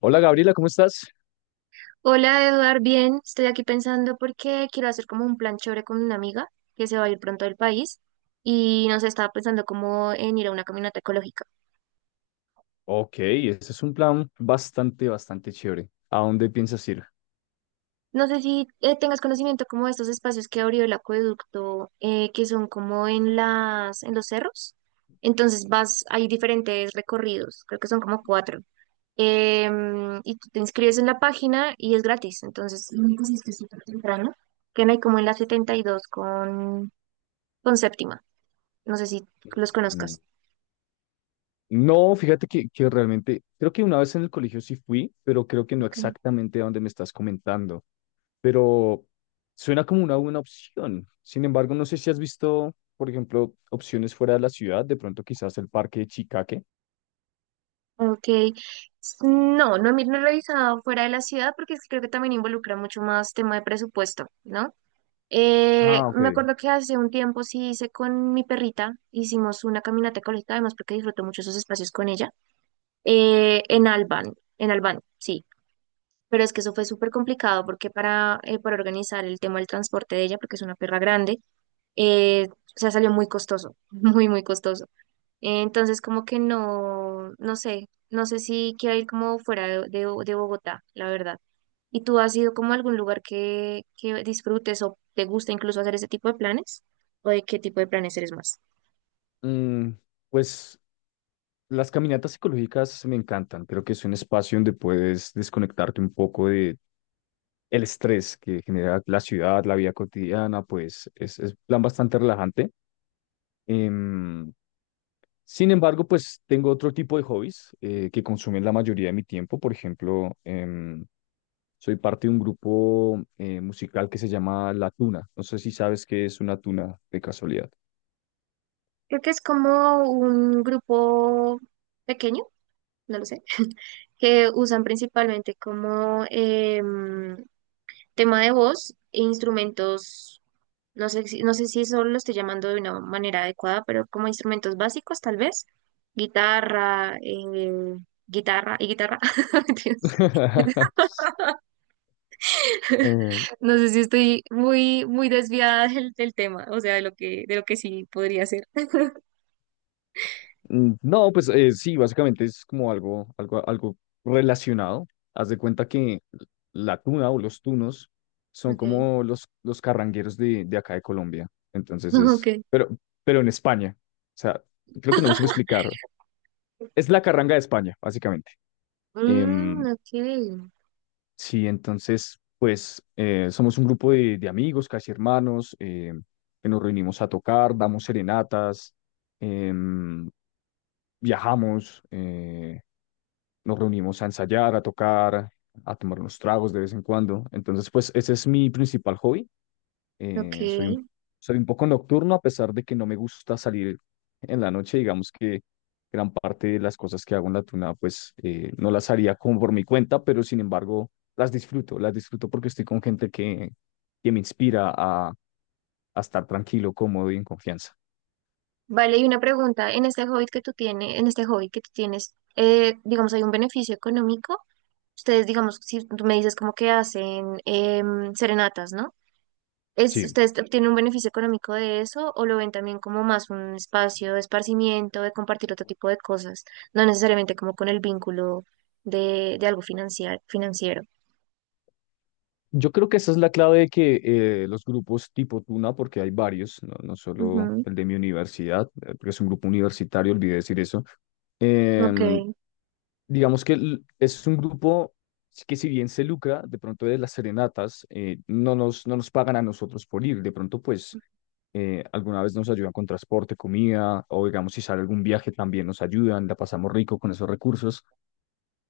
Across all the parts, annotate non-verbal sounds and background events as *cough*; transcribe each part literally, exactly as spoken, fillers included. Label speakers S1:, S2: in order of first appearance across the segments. S1: Hola Gabriela, ¿cómo estás?
S2: Hola Eduard, bien, estoy aquí pensando porque quiero hacer como un plan chévere con una amiga que se va a ir pronto del país y no sé, estaba pensando como en ir a una caminata ecológica.
S1: Ok, ese es un plan bastante, bastante chévere. ¿A dónde piensas ir?
S2: No sé si eh, tengas conocimiento como de estos espacios que abrió el acueducto, eh, que son como en las, en los cerros. Entonces vas, hay diferentes recorridos, creo que son como cuatro. Em, y tú te inscribes en la página y es gratis. Entonces, lo único sí es que es súper temprano, que no hay como en la setenta y dos con, con séptima. No sé si los
S1: Mm,
S2: conozcas.
S1: No, fíjate que, que realmente, creo que una vez en el colegio sí fui, pero creo que no exactamente a donde me estás comentando. Pero suena como una buena opción. Sin embargo, no sé si has visto, por ejemplo, opciones fuera de la ciudad, de pronto quizás el parque de Chicaque.
S2: Ok. S- No, no, he- no he revisado fuera de la ciudad porque es que creo que también involucra mucho más tema de presupuesto, ¿no? Eh,
S1: Ah, ok.
S2: me acuerdo que hace un tiempo sí hice con mi perrita, hicimos una caminata ecológica, además porque disfruto mucho esos espacios con ella, eh, en Albán, en Albán, sí. Pero es que eso fue súper complicado porque para, eh, para organizar el tema del transporte de ella, porque es una perra grande, eh, o sea, salió muy costoso, *laughs* muy, muy costoso. Eh, Entonces, como que no, no sé, no sé si quiero ir como fuera de, de Bo- de Bogotá, la verdad. ¿Y tú has ido como a algún lugar que, que disfrutes o te gusta incluso hacer ese tipo de planes? ¿O de qué tipo de planes eres más?
S1: Mm, pues las caminatas psicológicas me encantan. Creo que es un espacio donde puedes desconectarte un poco de el estrés que genera la ciudad, la vida cotidiana, pues es, es plan bastante relajante. Em, Sin embargo, pues tengo otro tipo de hobbies eh, que consumen la mayoría de mi tiempo. Por ejemplo, em, soy parte de un grupo eh, musical que se llama La Tuna. No sé si sabes qué es una tuna de casualidad.
S2: Creo que es como un grupo pequeño, no lo sé, *laughs* que usan principalmente como em, tema de voz e instrumentos. No sé, si- no sé si eso lo estoy llamando de una manera adecuada, pero como instrumentos básicos, tal vez. Guitarra, eh, guitarra y guitarra. *laughs* Mentiras.
S1: *laughs* Eh, Eh,
S2: No sé si estoy muy, muy desviada del, del tema, o sea, de lo que, de lo que sí podría ser. *laughs*
S1: Mm, No, pues eh, sí, básicamente es como algo, algo, algo relacionado. Haz de cuenta que la tuna o los tunos son
S2: Okay.
S1: como los, los carrangueros de, de acá de Colombia. Entonces es,
S2: Okay.
S1: pero, pero en España. O sea, creo que no me supe explicar. Es la carranga de España, básicamente. Em,
S2: Mm, okay.
S1: sí, entonces, pues eh, somos un grupo de, de amigos, casi hermanos, em, que nos reunimos a tocar, damos serenatas, em, viajamos. Eh, nos reunimos a ensayar, a tocar, a tomar unos tragos de vez en cuando. Entonces, pues ese es mi principal hobby. Eh, soy
S2: Okay.
S1: un, Soy un poco nocturno a pesar de que no me gusta salir en la noche. Digamos que gran parte de las cosas que hago en la tuna, pues eh, no las haría como por mi cuenta, pero sin embargo las disfruto, las disfruto porque estoy con gente que, que me inspira a, a estar tranquilo, cómodo y en confianza.
S2: Vale, y una pregunta, en este hobby que tú tienes, en este hobby que tú tienes, eh, digamos, ¿hay un beneficio económico? Ustedes, digamos, si tú me dices como que hacen em, serenatas, ¿no? Es,
S1: Sí.
S2: ¿ustedes obtienen un beneficio económico de eso o lo ven también como más un espacio de esparcimiento, de compartir otro tipo de cosas, no necesariamente como con el vínculo de, de algo financiar- financiero?
S1: Yo creo que esa es la clave de que eh, los grupos tipo Tuna, porque hay varios, no, no solo
S2: Ujú.
S1: el de mi universidad, eh, porque es un grupo universitario, olvidé decir eso,
S2: Ok,
S1: em, digamos que l- es un grupo que si bien se lucra de pronto de las serenatas, eh, no nos, no nos pagan a nosotros por ir, de pronto pues eh, alguna vez nos ayudan con transporte, comida, o digamos si sale algún viaje también nos ayudan, la pasamos rico con esos recursos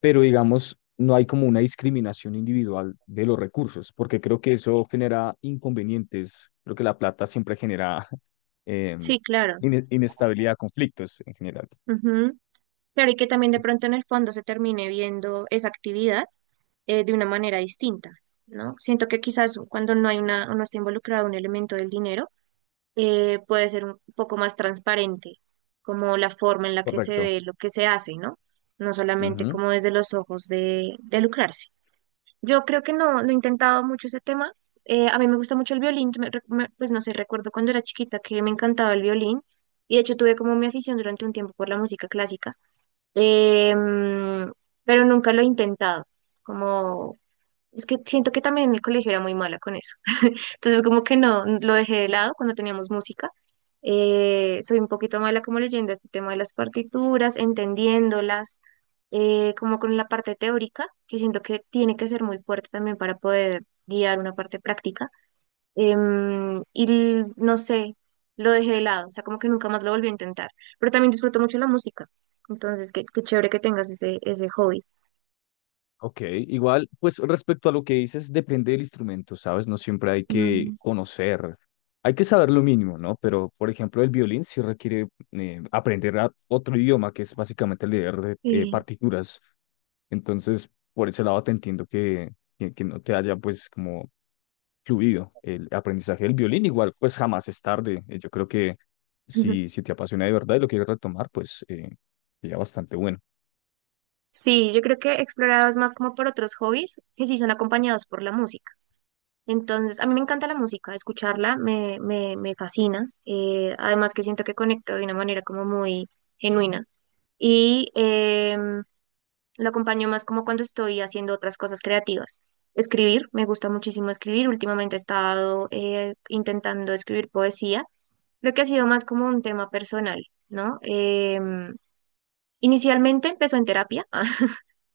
S1: pero digamos, no hay como una discriminación individual de los recursos, porque creo que eso genera inconvenientes. Creo que la plata siempre genera *laughs* em,
S2: sí, claro.
S1: ine- inestabilidad, conflictos en general.
S2: Ujú. Claro, y que también de pronto en el fondo se termine viendo esa actividad eh, de una manera distinta, ¿no? Siento que quizás cuando no hay una, o no está involucrado un elemento del dinero, eh, puede ser un poco más transparente, como la forma en la que se
S1: Correcto.
S2: ve lo que se hace, ¿no? No solamente
S1: Ujú,
S2: como desde los ojos de, de lucrarse. Yo creo que no, no he intentado mucho ese tema. Eh, a mí me gusta mucho el violín, me re- me- pues no sé, recuerdo cuando era chiquita que me encantaba el violín y de hecho tuve como mi afición durante un tiempo por la música clásica. Em, pero nunca lo he intentado, como es que siento que también en el colegio era muy mala con eso. Entonces como que no, lo dejé de lado cuando teníamos música. Eh, soy un poquito mala como leyendo este tema de las partituras, entendiéndolas, eh, como con la parte teórica, que siento que tiene que ser muy fuerte también para poder guiar una parte práctica. Em, y l- no sé, lo dejé de lado, o sea, como que nunca más lo volví a intentar. Pero también disfruto mucho la música, entonces qué, qué chévere que tengas ese, ese hobby.
S1: ok, igual, pues respecto a lo que dices, depende del instrumento, ¿sabes? No siempre hay que
S2: Mm,
S1: conocer, hay que saber lo mínimo, ¿no? Pero, por ejemplo, el violín sí requiere eh, aprender a- otro idioma, que es básicamente leer eh,
S2: sí.
S1: partituras. Entonces, por ese lado te entiendo que, que, que no te haya pues como fluido el aprendizaje del violín. Igual, pues jamás es tarde. Eh, Yo creo que si,
S2: *laughs*
S1: si te apasiona de verdad y lo quieres retomar, pues eh, sería bastante bueno.
S2: Sí, yo creo que he explorado es más como por otros hobbies que sí son acompañados por la música. Entonces, a mí me encanta la música, escucharla me, me, me fascina. Eh, además que siento que conecto de una manera como muy genuina. Y em, lo acompaño más como cuando estoy haciendo otras cosas creativas. Escribir, me gusta muchísimo escribir. Últimamente he estado eh, intentando escribir poesía. Creo que ha sido más como un tema personal, ¿no? Em, inicialmente empezó en terapia. *laughs*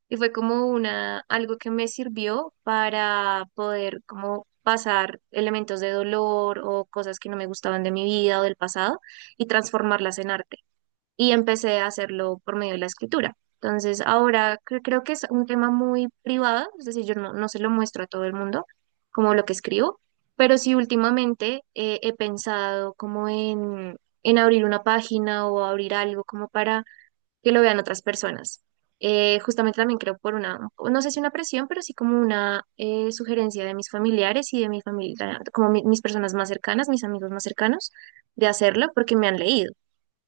S2: Y fue como una, algo que me sirvió para poder como pasar elementos de dolor o cosas que no me gustaban de mi vida o del pasado y transformarlas en arte. Y empecé a hacerlo por medio de la escritura. Entonces, ahora cre- creo que es un tema muy privado, es decir, yo no, no se lo muestro a todo el mundo como lo que escribo, pero sí últimamente eh, he pensado como en, en abrir una página o abrir algo como para que lo vean otras personas. Eh, justamente también creo por una, no sé si una presión, pero sí como una eh, sugerencia de mis familiares y de mi familia, como mi- mis personas más cercanas, mis amigos más cercanos, de hacerlo porque me han leído.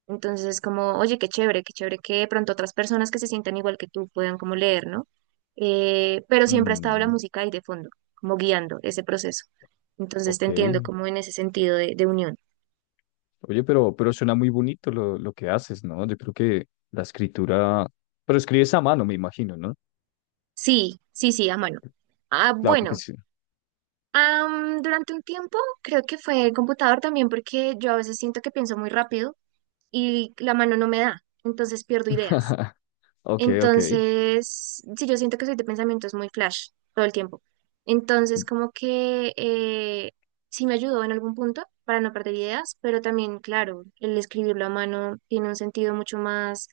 S2: Entonces es como, oye, qué chévere, qué chévere que de pronto otras personas que se sientan igual que tú puedan como leer, ¿no? Eh, pero siempre ha estado la
S1: Mm,
S2: música ahí de fondo, como guiando ese proceso. Entonces te
S1: ok.
S2: entiendo como en ese sentido de, de unión.
S1: Oye, pero, pero suena muy bonito lo, lo que haces, ¿no? Yo creo que la escritura... Pero escribes a mano, me imagino, ¿no?
S2: Sí, sí, sí, a mano. Ah,
S1: Claro, porque
S2: bueno.
S1: sí.
S2: Am, durante un tiempo creo que fue el computador también porque yo a veces siento que pienso muy rápido y la mano no me da, entonces pierdo ideas.
S1: Ok, ok.
S2: Entonces, sí, yo siento que soy de pensamientos muy flash todo el tiempo. Entonces,
S1: Mm.
S2: como que eh, sí me ayudó en algún punto para no perder ideas, pero también, claro, el escribirlo a mano tiene un sentido mucho más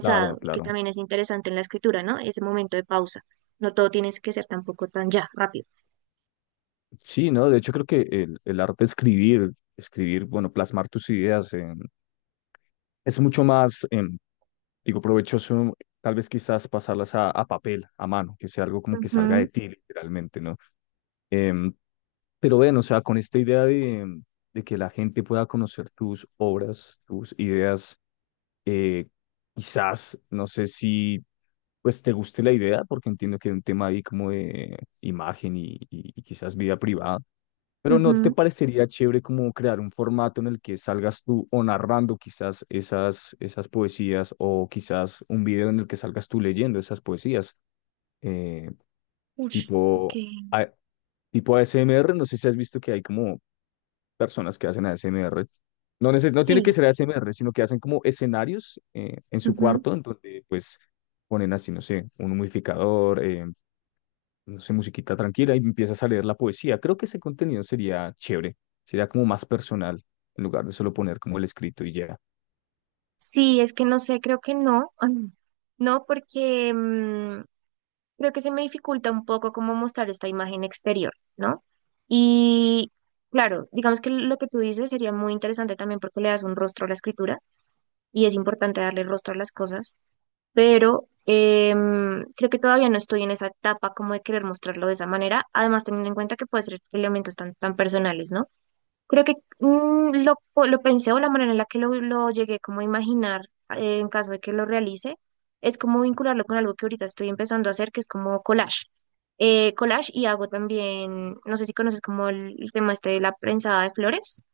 S1: Claro,
S2: y que
S1: claro.
S2: también es interesante en la escritura, ¿no? Ese momento de pausa. No todo tiene que ser tampoco tan ya, rápido.
S1: Sí, ¿no? De hecho, creo que el, el arte de escribir, escribir, bueno, plasmar tus ideas, eh, es mucho más, em, digo, provechoso, tal vez quizás pasarlas a, a papel, a mano, que sea algo como que salga de
S2: Ujú,
S1: ti, literalmente, ¿no? Em, pero bueno, o sea, con esta idea de, em, de que la gente pueda conocer tus obras, tus ideas, eh, quizás, no sé si, pues, te guste la idea, porque entiendo que es un tema ahí como de imagen y, y y quizás vida privada, pero ¿no te
S2: ujú.
S1: parecería chévere como crear un formato en el que salgas tú o narrando quizás esas, esas poesías o quizás un video en el que salgas tú leyendo esas poesías? Eh,
S2: Ush, es
S1: Tipo,
S2: que
S1: a- tipo A S M R, no sé si has visto que hay como personas que hacen A S M R. No, neces- no tiene
S2: sí,
S1: que ser A S M R, sino que hacen como escenarios eh, en su
S2: ujú.
S1: cuarto en donde pues ponen así, no sé, un humidificador, eh, no sé, musiquita tranquila y empiezas a leer la poesía. Creo que ese contenido sería chévere, sería como más personal, en lugar de solo poner como el escrito y ya.
S2: Sí, es que no sé, creo que no, mm, no, porque mm, creo que se me dificulta un poco cómo mostrar esta imagen exterior, ¿no? Y claro, digamos que lo que tú dices sería muy interesante también porque le das un rostro a la escritura y es importante darle rostro a las cosas, pero em, creo que todavía no estoy en esa etapa como de querer mostrarlo de esa manera, además teniendo en cuenta que puede ser elementos tan, tan personales, ¿no? Creo que mm, lo, po- lo pensé o la manera en la que lo, lo llegué como a imaginar eh, en caso de que lo realice es como vincularlo con algo que ahorita estoy empezando a hacer, que es como collage. Eh, collage y hago también, no sé si conoces como el, el tema este de la prensada de flores,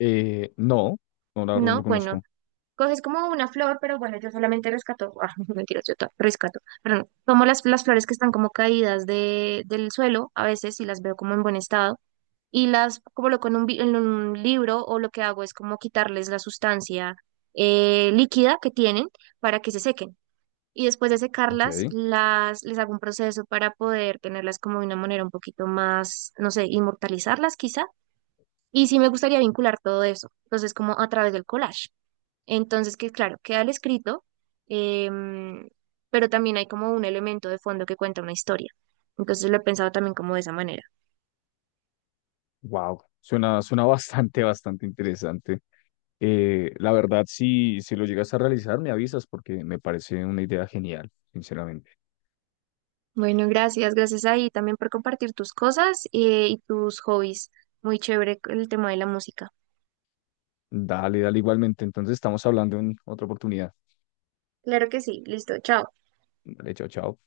S1: Eh, no, no, la verdad no
S2: ¿no?
S1: lo
S2: Bueno,
S1: conozco.
S2: coges como una flor, pero bueno, yo solamente rescato, *laughs* ah, no, mentiras, yo to- rescato, pero no, tomo las, las flores que están como caídas de, del suelo a veces y las veo como en buen estado y las coloco en un, vi- en un libro o lo que hago es como quitarles la sustancia eh, líquida que tienen para que se sequen. Y después de
S1: Ok,
S2: secarlas, las, les hago un proceso para poder tenerlas como de una manera un poquito más, no sé, inmortalizarlas quizá. Y sí me gustaría vincular todo eso, entonces como a través del collage. Entonces, que claro, queda el escrito, em, pero también hay como un elemento de fondo que cuenta una historia. Entonces lo he pensado también como de esa manera.
S1: wow, suena, suena *laughs* bastante, bastante interesante. Eh, la verdad, si, si lo llegas a realizar, me avisas porque me parece una idea genial, sinceramente.
S2: Bueno, gracias, gracias ahí también por compartir tus cosas eh, y tus hobbies. Muy chévere el tema de la música.
S1: Dale, dale igualmente. Entonces estamos hablando en otra oportunidad.
S2: Claro que sí, listo, chao.
S1: Dale, chao, chao.